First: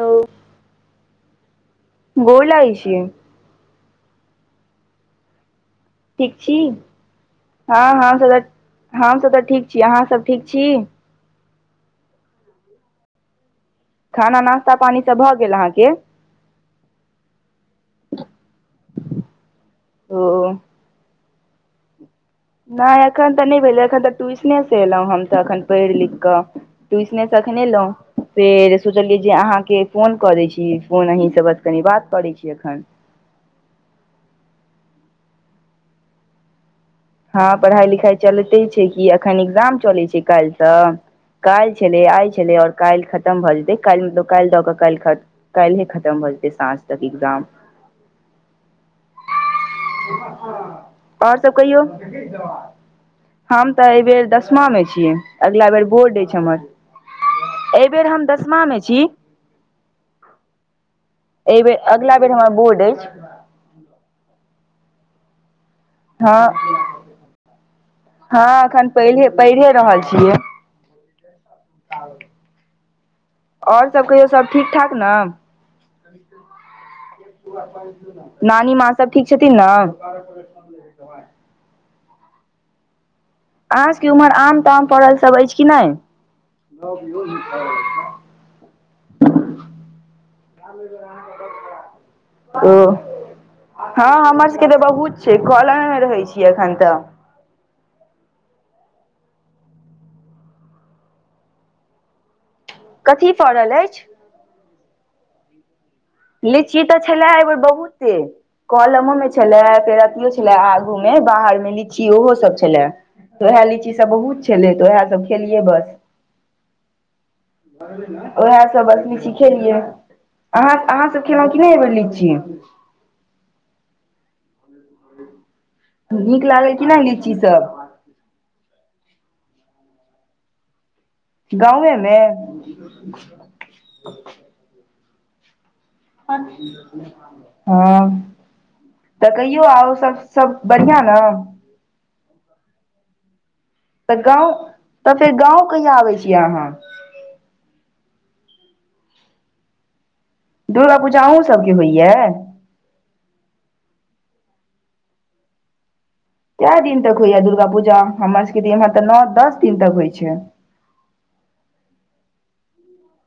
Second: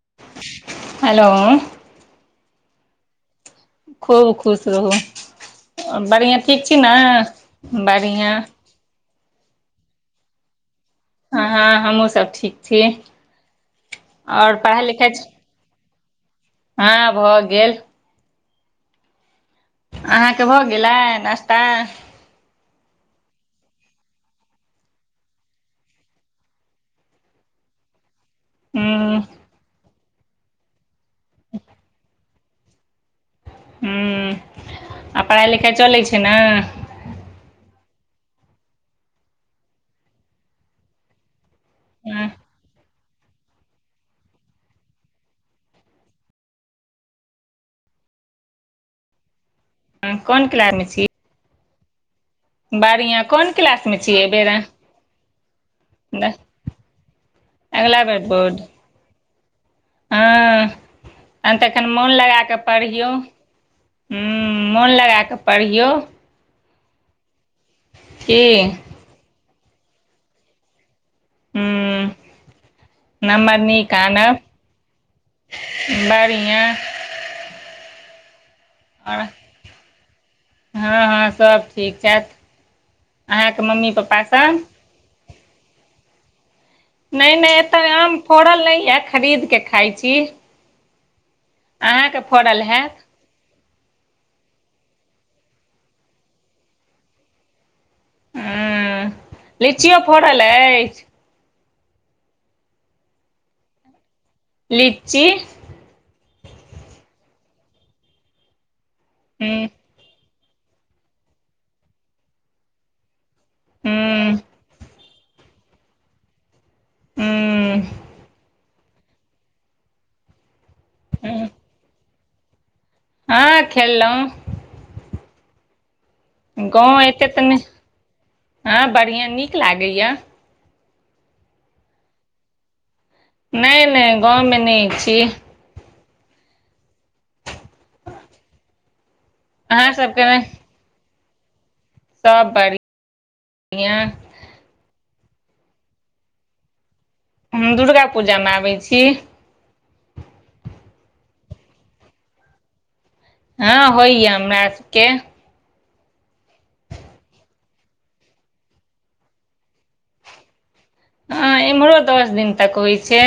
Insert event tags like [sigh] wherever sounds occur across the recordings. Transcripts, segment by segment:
Hello hello. गोर लगाई छी खूब खुश रहू बढ़िया ठीक छी ने बढ़िया हम सभ तऽ ठीक छी अहाँ सभ ठीक छी। हा हमहुँ सभ ठीक छी। खाना आओर नाश्ता पढ़ाइ पानी लिखाइ सभ भऽ गेल अहाँके हँ भऽ गेल ओ अहाँ कऽ भऽ गेलै नाश्ता नै एखन तऽ नै भेलै एखन तऽ ट्यूशने से एलौं हम तऽ एखन पढ़ि लिख कऽ ट्यूशन से एखने ऐलो फेर सोचलियै हूँ जे अहाँकेँ फोन कऽ दै छी फोन अही स बस कनि बात करैत छी एखन हु [inaudible] आ पढ़ाई लिखाइ चलै छै न हँ पढ़ाई लिखाई चलते छै कि एखन एग्जाम चलै छै काइल स काइल छलै आइ हँ। छलै ओर काइल खन खतम भऽ जेतै काइल मतलब काइल दऽ कऽ काइल काहिले खतम भऽ जेतै साँझ तक एग्जाम [inaudible] कोन किलास मे छीय और सब कहियौ कोन [unintelligible] [inaudible] हम तऽ क्लासमे छियै आएबेर एहि बेर दसमा में छियै अगला बेर बोर्ड एछ हमर अए अगिला बेेर बेर हम बोर्ड दसमा में छी हँ [inaudible] तहन अखन एहिबेर मोन अगिला बेर लगा हमर कऽ बोर्ड अछि पढ़ियौ हु मोन लगा कऽ पढ़ियौ ह [inaudible] की ह एखन पहिरे पहिरे रहल छियै हू नम्बर आओर निक सभ कहियौ आनब सभ ठीक ठाक ने [inaudible] बढ़िया नानी माँ सभ ठीक छथिन न हऽ हऽ सभ ठीक छैथ [inaudible] अहाँकेँ मम्मी पप्पा सभ परल सब ऐछ कि नै नै नै एतय आम फड़ल नै यऽ खरीद केँ खाइ छी अहाँके फड़ल [unintelligible] ह हैत हमर सब केँ तऽ बहुत छै। कलन मे रहै छियै। एखन तऽ [unintelligible] लिचियो फड़ल ऐछ कथी फड़ल अछि लीची लीची तऽ छले ए बेर बहुते कलमो में छले हूँ फेर अथियो छले छले आगू में बाहर में लीची ओहो सब छले। ओएह लीची सब हूँ बहुत छले तऽ ओएह सब खेलिय बस हूँ [inaudible] ओहै सब लिची खेलिय अहाँ अहाँ सब खेलो की नै ऐ बेर लिची हँ खेलौ नीक लागल की ना गाँव एते लीची तऽ नहि सब हँ बढ़ियां नीक लागैय गाँवे में नै नै गाँव में नै छी। [inaudible] हँ [inaudible] तऽ कहियौ अहाँ आउ सब सभके सब बढ़आं न सब बड़ि [inaudible] या तऽ गाँव तऽ फेर गाँव कहिया आबै छी अहाँ हम दुर्गा पूजामे आबै छी। दुर्गा पूजा अहुँ सब केँ होइया। हँ होइय हमरा सब केँ कए दिन तक होइया दुर्गा पूजा हमर सब केँ इम्हर तऽ नओ दस दिन तक होइ छै। हा इम्हरो दस दिन तक होइ छै।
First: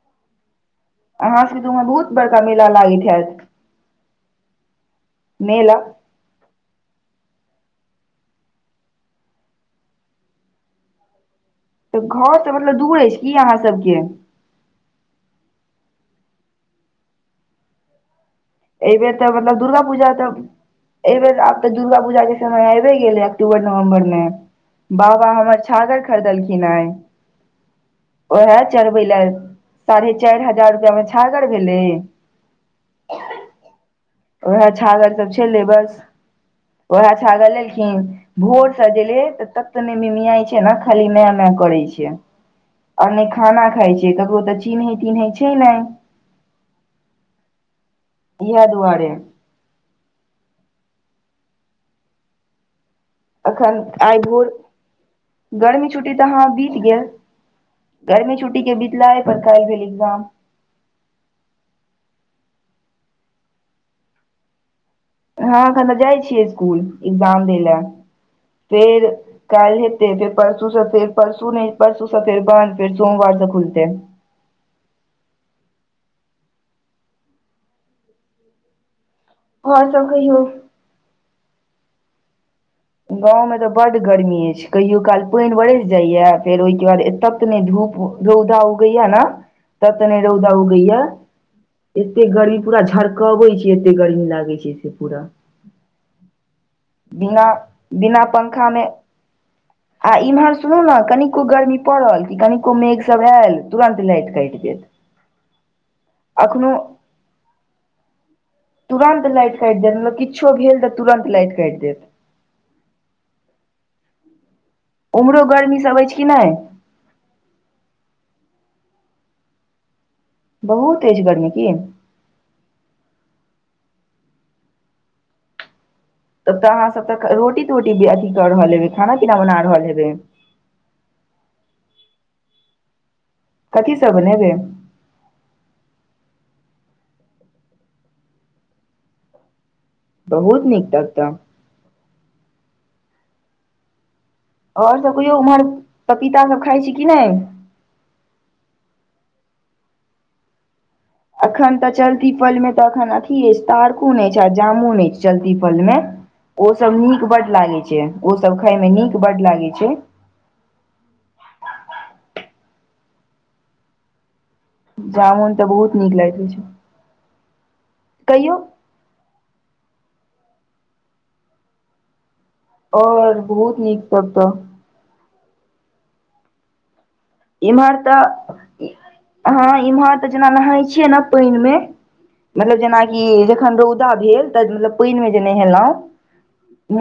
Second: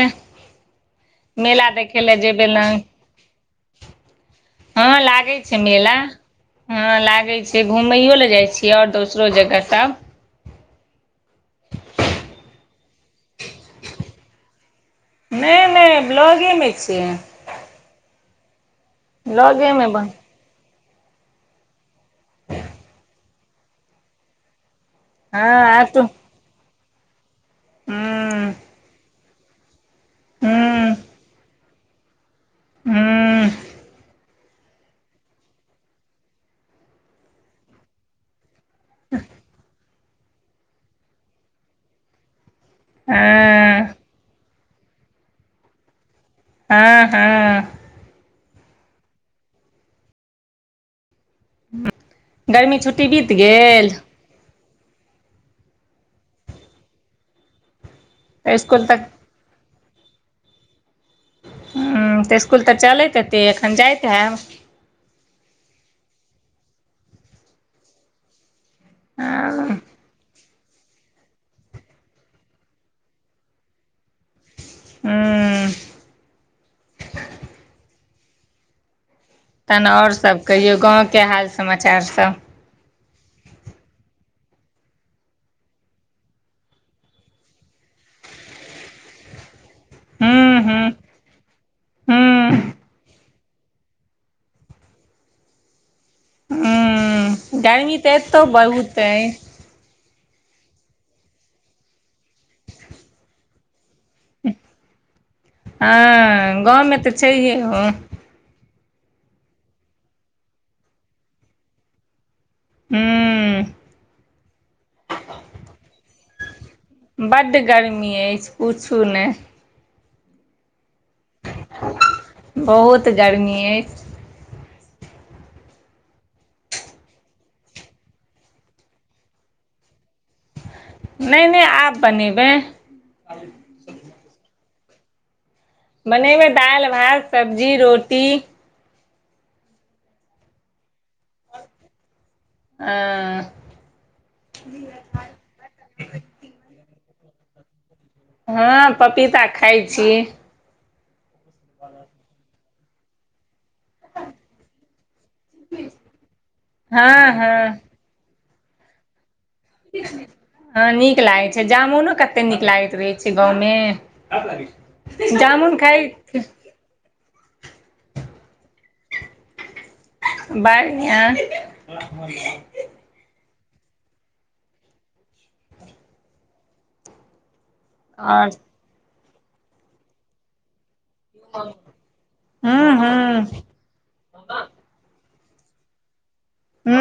अहाँ सबके तऽ मेला उम्हर देखे बहुत ले बड़का जेबे लग [inaudible] हा लागै छै। मेला हँ लागे छै। घूमैयो लए जाइ छीयै ओर दोसरो जगह सभ तऽ घोर से मतलब दूर अछि। की अहाँ सभ के नहि नहि ब्लॉगे में छियै एहि बेर तऽ मतलब दुर्गा ब्लॉगेमे पूजा बन तऽ एहि बेर आब तऽ दुर्गा पूजा के समय आबि गेलै अक्टूबर नवम्बर में बाबा हँ हमर आटू छागर खरीदलखिन हे हूँ ओहे चढ़बै लेल साढ़े चारि हजार हूँ रुपया में छागर भेलै हू। ओएह छागल सभ छै। बस ओएह छागल लेलखिन भोट सजेले त तब त नेमिया छै ने खाली नया नया करै छै। आओर नहि खाना हँ खाइ छै। ककरो तऽ चिन्है तिन्है छै नहि हँ हा इएह दुआरे। गर्मी छुट्टी बीत गेल। आई भोरे गर्मी छुट्टी तऽ हाँ बीत गेल गर्मी तऽ छुट्टी के इसकुल तक बीतला परकार भेल्जाम। हा तऽ स्कूल तऽ चलैत हेतै। एखन जाइत हेब हँ एखन तऽ जाइ छियै। स्कूल एग्जाम दै लए फेर हूँ कल हेतै फेर परसू सँ फेर परसू नहि परसू सँ फेर बान फेर सोमवार से खुलते हँ। तहन आओर और सब सभ कहियौ गाँव के हाल समाचार सभ गाँव में तऽ बड गर्मी अछि कहियो काल पानि बरसि जाइया फेर ओहिके बाद एतय त नहि धूप रौदा उगै या ने तते ने रौदा हूँ उगै हूँ या एते गर्मी हूँ पूरा झारक कबै एखे एते गर्मी लागे छै। से पूरा बिना एमी ते बिना एतो पंखा मे बहुत छै। आ इम्हर सुनू ने कनिको गर्मी पड़ल कि कनिको मेघ सभ आयल। तुरन्त लाइट कइट लेत। हँ गाँव में तऽ छैहे। ओ तुरंत लाइट काइट देत मतलब किछो भेल तऽ तुरंत लाइट काइट देत। हू। उम्हरो गरमी सभ अछि कि नहि बढ़ गर्मी एई अछि पुछु नहि। बहुत तेज हे गरमी। बहुत गर्मी अइछ। तऽ अहाँ सभ तऽ रोटी टोटी के अथी क रहल हेबै खाना पीना बना रहल हेबै नई नई आब बनेबे कथी सभ बनेबे बनेबे दाइल भात सब्जी रोटी। बहुत नीक। तब तऽ हा। अओर सब कहियो उम्हर पपीता सब खाइ छी कि नै हाँ पपीता खाय छी एखन ते चलती पल मे तऽ एखन अथी छै तारकुन छै जामुन छै चलती फल मे ओ सब नीक हँ बढ़ हँ लागे छै ओ सब खाय मे नीक बढ़ लागे छै ईना [inaudible] हँ नीक लागै छैय जामुनो कते नीक लागैत रहै छैय गाँवमे जामुन तऽ बहुत नीक लागै छै रहै छैय कहियो बरिया [inaudible] और बहुत नीक सब इमहर आओर तऽ हँ इमहर त जेना लगै छैय छीय आहा पैइन मे मतलब हूँ जेना की हूँ एखन राउद गेल त पाईन मे जे नेहेलै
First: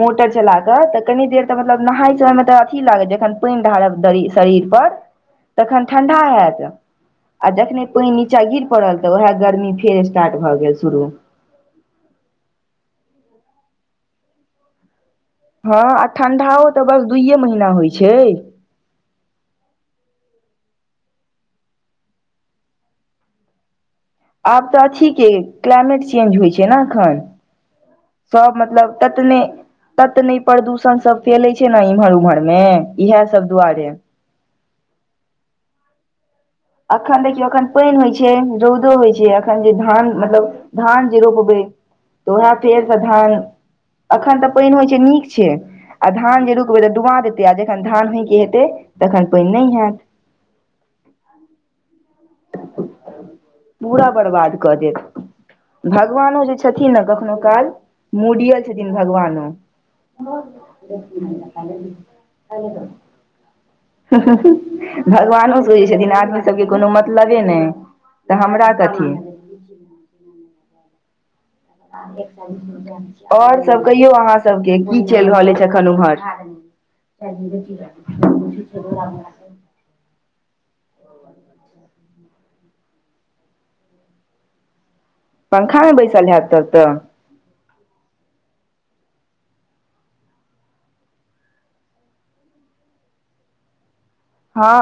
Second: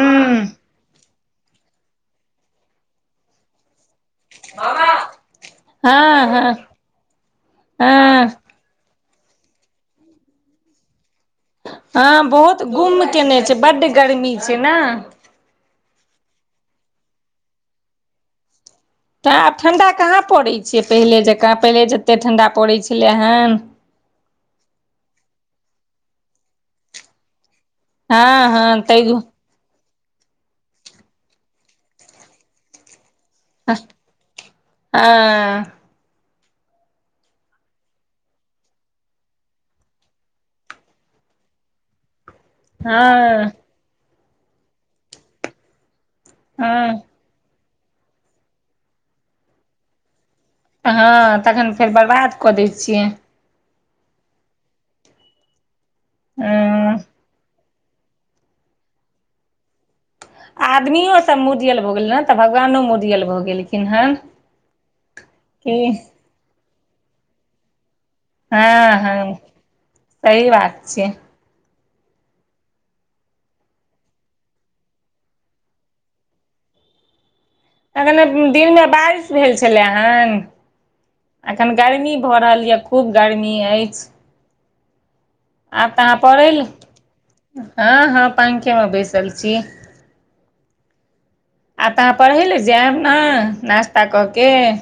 मोटर चला क कनी देर तऽ मतलब नहाय सहाय मे तऽ अथी लागत जखन पाइन ढारब शरीर शरीर पर तखन ठंडा हँ हँ हैत। जखने पाइन नीचा हँ गिर पड़ल तऽ उहाय गर्मी फेर स्टार्ट भए गेल शुरू हाँ बहुत गुम केने छैय बढ़ गर्मी छै न हाँ ठंडाओ तऽ बस दुइए महीना होइत छै त आब ठंडा कहाँ पड़ैत छैै पहिले जकाँ पहिले जतेक ठंडा पड़ै छलैइ हाँ आब तऽ अथी के क्लाइमेट चेंज होइ छैय न अखन हँ सब हँ मतलब तै ततने ततनै प्रदूषण सब फेलै छै ने इम्हर उम्हर मे इहा सब अह दुआरे आ [inaudible] अखन देखियौ अखन पाइन होइ छै रौउदो होइ छै अखन जे धान मतलब धान जे रोपबै तो है [unintelligible] फेर सँ धान हँ अखन तऽ पाइन होइ छै नीक छै आ धान जे रुकबै तऽ हँ डुबते दे किया जेखन धान नीक के हेतै तखन पाइन नहि हैत हाँ तखन फेर बर्बाद क दै छियै पूरा बर्बाद कऽ देत भगवानो जे छथिन हँ न कखनो काल मूडियल छथिन भगवानो आदमियो सब मुडियल भऽ गेल ने तऽ भगवानो मुडियल भऽ गेलखिन हन ह ह [inaudible] भगवानो की बुझे छथिन आदमी सबके कोनो मतलबे नै हँ हँ सही बात छै। एक [inaudible] अऔर सब कहियौ अहाँ सबके की चइल रहल छै अखन उम्हर च अखन दिनमे बारिश [inaudible] भेल छलै हन अखन गर्मी भऽ रहल यए खूब गर्मी अछि पंखा आब मे तऽ अहाँ बैसल हैब पड़ैले तब तऽ हँ हँ पंखेमे बैसल छी आब तऽ अहाँ पढ़े ले जायब ने नास्ता कऽ के हाँ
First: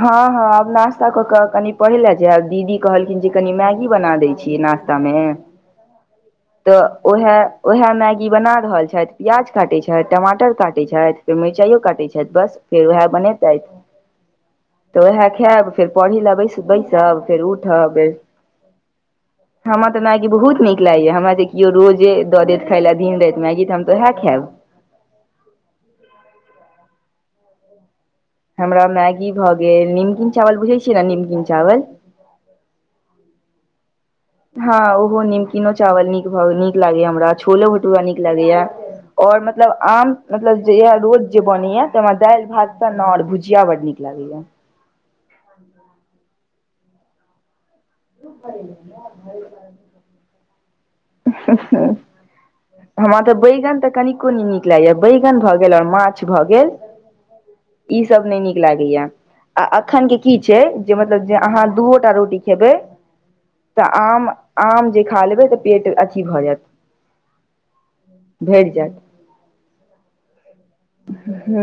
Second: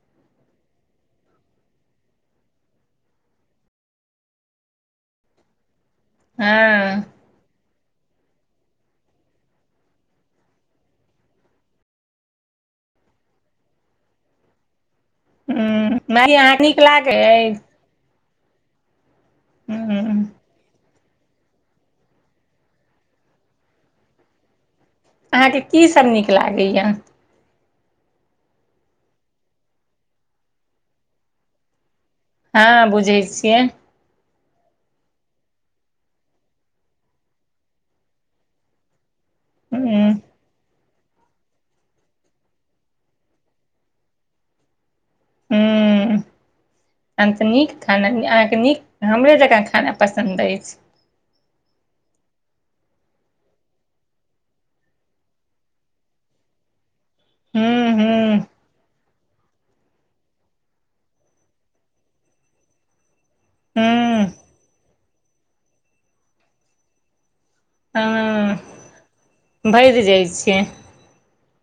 हँ हँं आब नाास्ता कऽ कऽ कनी पहिले जेब दीदी कहलखिन जे कनि मैगी बना दै छियै नास्ता मे ह [inaudible] तऽ [unintelligible] ओ है ओएह मैगी बना रहल छथि प्याज काटैत छथि टमाटर काटैत छथि फेर मिरचाइयो काटैत छथि बस फेर वएह बनेतै तऽ उएह खैब फेर ह पढ़ै माय लए यै बैस अहाँके नीक लागै बैसब फेर अछि उठब हमरा तऽ ह मैगी बहुत नीक या हमरा जे केओ रोजे दऽ देत खाय लए दिन राति मेगी तऽ हम तो उहे खैब अहाँके कीसभ नीक लागैए हमरा मैगी भऽ गेल निमकिन चावल बुझै छी न निमकिन चावल हँ बुझै छियै। हँ ओहो निमकिनो चावल नीक भऽ गेल नीक लागैए हमरा छोलो भटुरा नीक लागैए आओर मतलब ह आम मतलब जे ये रोज जे बनैये से हमरा दालि भात सन्ना आओर भुजिया बड्ड नीक लागैये। हुँ तहन तऽ नीक खाना मे अहाँके नीक हमरे जकाँ खाना पसन्द अछि। [inaudible] हमरा तऽ बैगन तऽ कनिको नी नीक लागैए बैगन भऽ गेल आओर माछ भऽ गेल हूँ ई सब हूँ नय नीक लागैये आ अखन के की छै जे मतलब जे अहाँ दूओटा रोटी खेबै तऽ आम हूँ आम जे खा लेबै तऽ पेट अथि भऽ जैत भरि हँ जैत भरि जाइ छै। हुँ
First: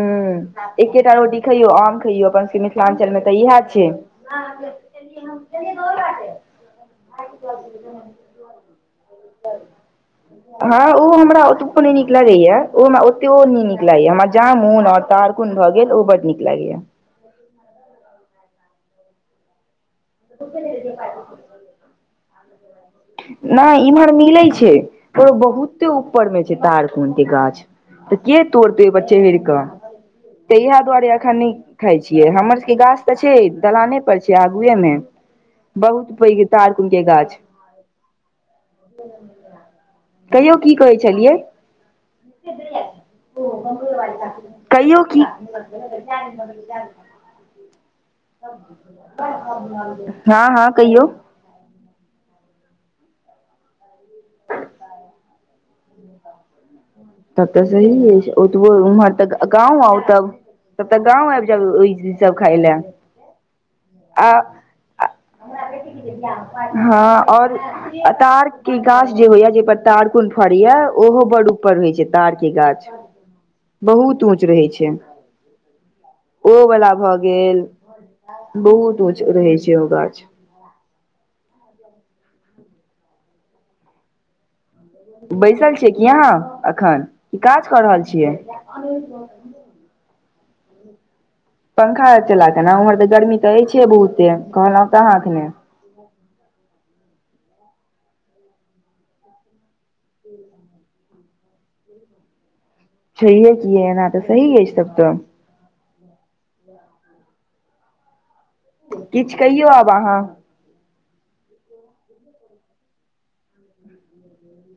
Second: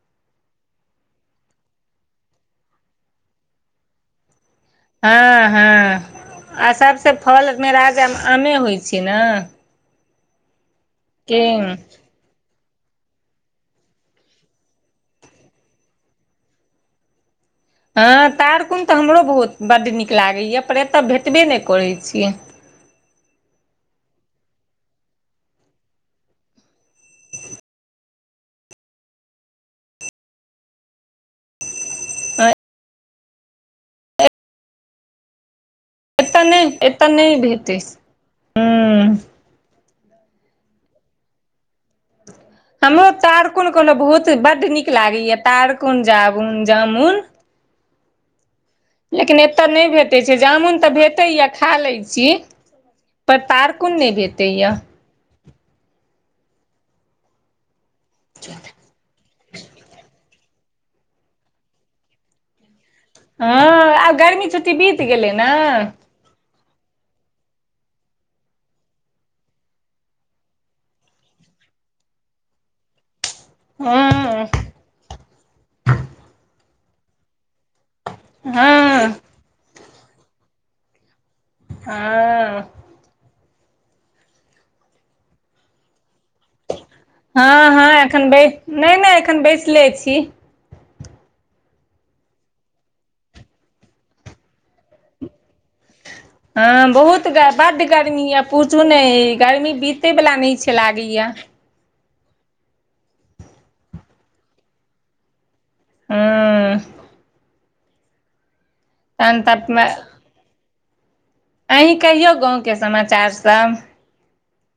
एकेटा रोटी खैयौ आम खइयौ अपन सभके मिथिलाञ्चलमे तऽ इएह छै आहाँ जे [inaudible] हँ हँ आ सभसँ फल मे राजा आमे होइ छै ने हँ ओ की हमरा ओतबो नय नीक लागैये उ हमरा ओतेयो नय नीक लागैये हमरा जामुन आओर तारकुन भऽ गेल ओ बड्ड नीक लागैये हँ तारकुन तऽ हमरो बहुत बड्ड नीक लागैए पर एतऽ भेटबे नय करै छियै। नय इम्हर मिलै छै ओ बहुते ऊपर मे छै तारकुन के गाछ तऽ के तोड़तै ओहि पर चढ़ि कऽ तऽ इहे दुआरे अखन नय खाय छियै हमर सबके गाछ तऽ छै दलाने पर छै आगुए मे बहुत पैघ तारकुन के गाछ तैस [inaudible] कहियौ की कहै छेलियै। [inaudible] हमरो तारकुन कोहलौं बहुत बड्ड नीक कहियो लागैए तारकुन जाबुन की जामुन [inaudible] [inaudible] लेकिन एतऽ नय भेटै छै हँ हँ जामुन तऽ कहियौ भेटैए खा लै छी पर तारकून नय भेटैय तब तऽ सही अछि ओतबो उम्हर तऽ गा गाँंव आउ तब तब तऽ गाँंव आबि जाउ ओहि सब खाय लए हँ आब आ गर्मी छुट्टी बीत गेलै न हँ आओर आ तार के गाछ जे होइये जहि पर तारकुन फडैये ओहो बड्ड ऊपर होय छै छै तार के गाछ बहुत ऊँच रहै छै ओ वला भऽ गेल बहुत हँ ऊँच रहै छै ओ गाछ हँ बैसल छियै कि अहाँ एखन की काज कऽ रहल छियै। नै नै एखन बैसले छी पंखा चला केँ न उम्हर तऽ गर्मी तऽ ऐछै बहुते कहलों तऽअहाँ एखने [unintelligible] हँ बहुत बड्ड गर्मी यऽ पूछू नै गर्मी बीतय वला नै छै लागैया छै है कि ऐना तऽ सही ये तब तऽ [unintelligible] किछ तहन तऽ कहियौ आब अहाँ अहीं कहियौ गाँव केँ समाचार सब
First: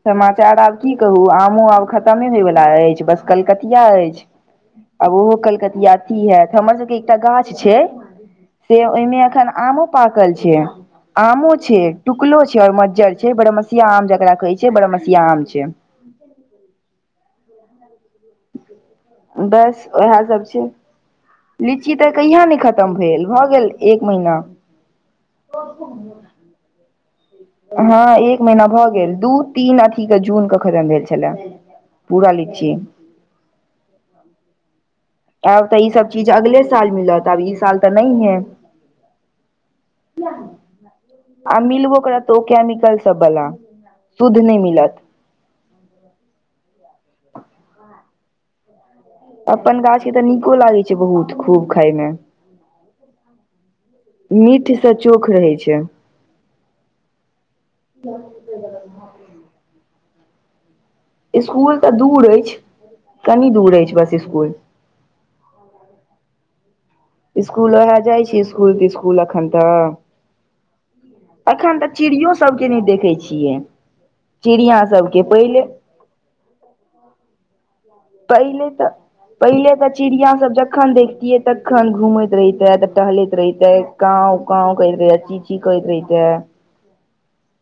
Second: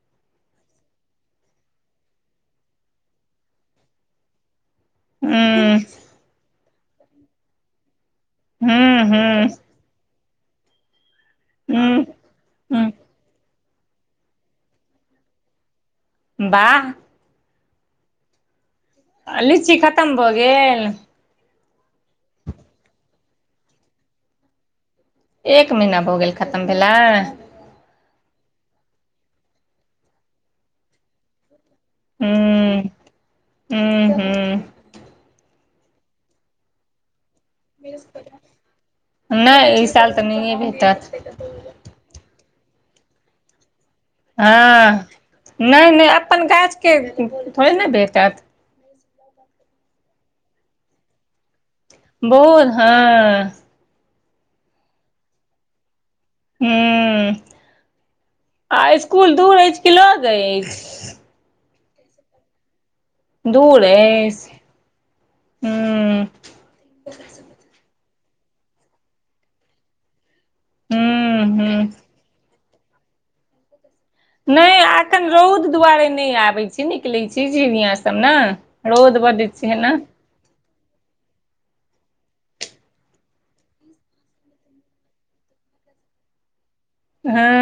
समाचार आब की कहू आमो आब खतमे होय बला ऐछ बस कलकतिया अछि [inaudible] आब ओहो हँ कलकतिया अथी हैत हमर सब केँ एकटा गाछ छै से ओइ हँ में हँ आमो पाकल छै आमो छै हँ टुकलो छै और हँ मज्जर छै छै बड़मसिया आम जकरा कहै छै बड़मसिया आम छै वाह [inaudible] लीची बस खतम ओहै भऽ सब छै गेल लीची तऽ कहिया नै खतम भेल भऽ गेल एक महिना एक महीना भऽ गेल खतम भेला हँ एक महिना भऽ गेल दू तीन अथी कऽ जून कऽ खतम भेल छलै पूरा लीची हू हू अब तऽ ई सब चीज अगले साल मिलत अब इ [inaudible] नै ई साल तऽ नहिए भेटत आ मिलबो करत ओ केमिकल सब बला शुद्ध नहि मिलत हँ नै नै अपन गाछ कऽ थोड़े न भेटत अपन गाछ कऽ तऽ नीको लागै छै बहुत खूब खायमे [inaudible] बहुत हँ मीठ से चोख रहे छै हु [inaudible] आ इसकुल दूर ऐछ कि लग ऐछ इसकुल तऽ दूर ऐछ [inaudible] कनि दूर अछि बस इसकुल हू इसकुल ओहै जाइ छी इसकुल तिसकुल अखन तऽ हूँ हूँ एखन तऽ चिड़ियो सब केँ नै देखे छियै नै चिड़िया सबके एखन पहिले रौद दुआरे नै आबे छै निकले छै चिड़िया सब ने पहिले तऽ रौद बड्ड पहिले छै तऽ ने चिड़िया सब जखन खन देखतियै तखन घूमैत रहिते तऽ टहलैत रहिते काउव काउव कहैत रहे की करैत रहितै हँ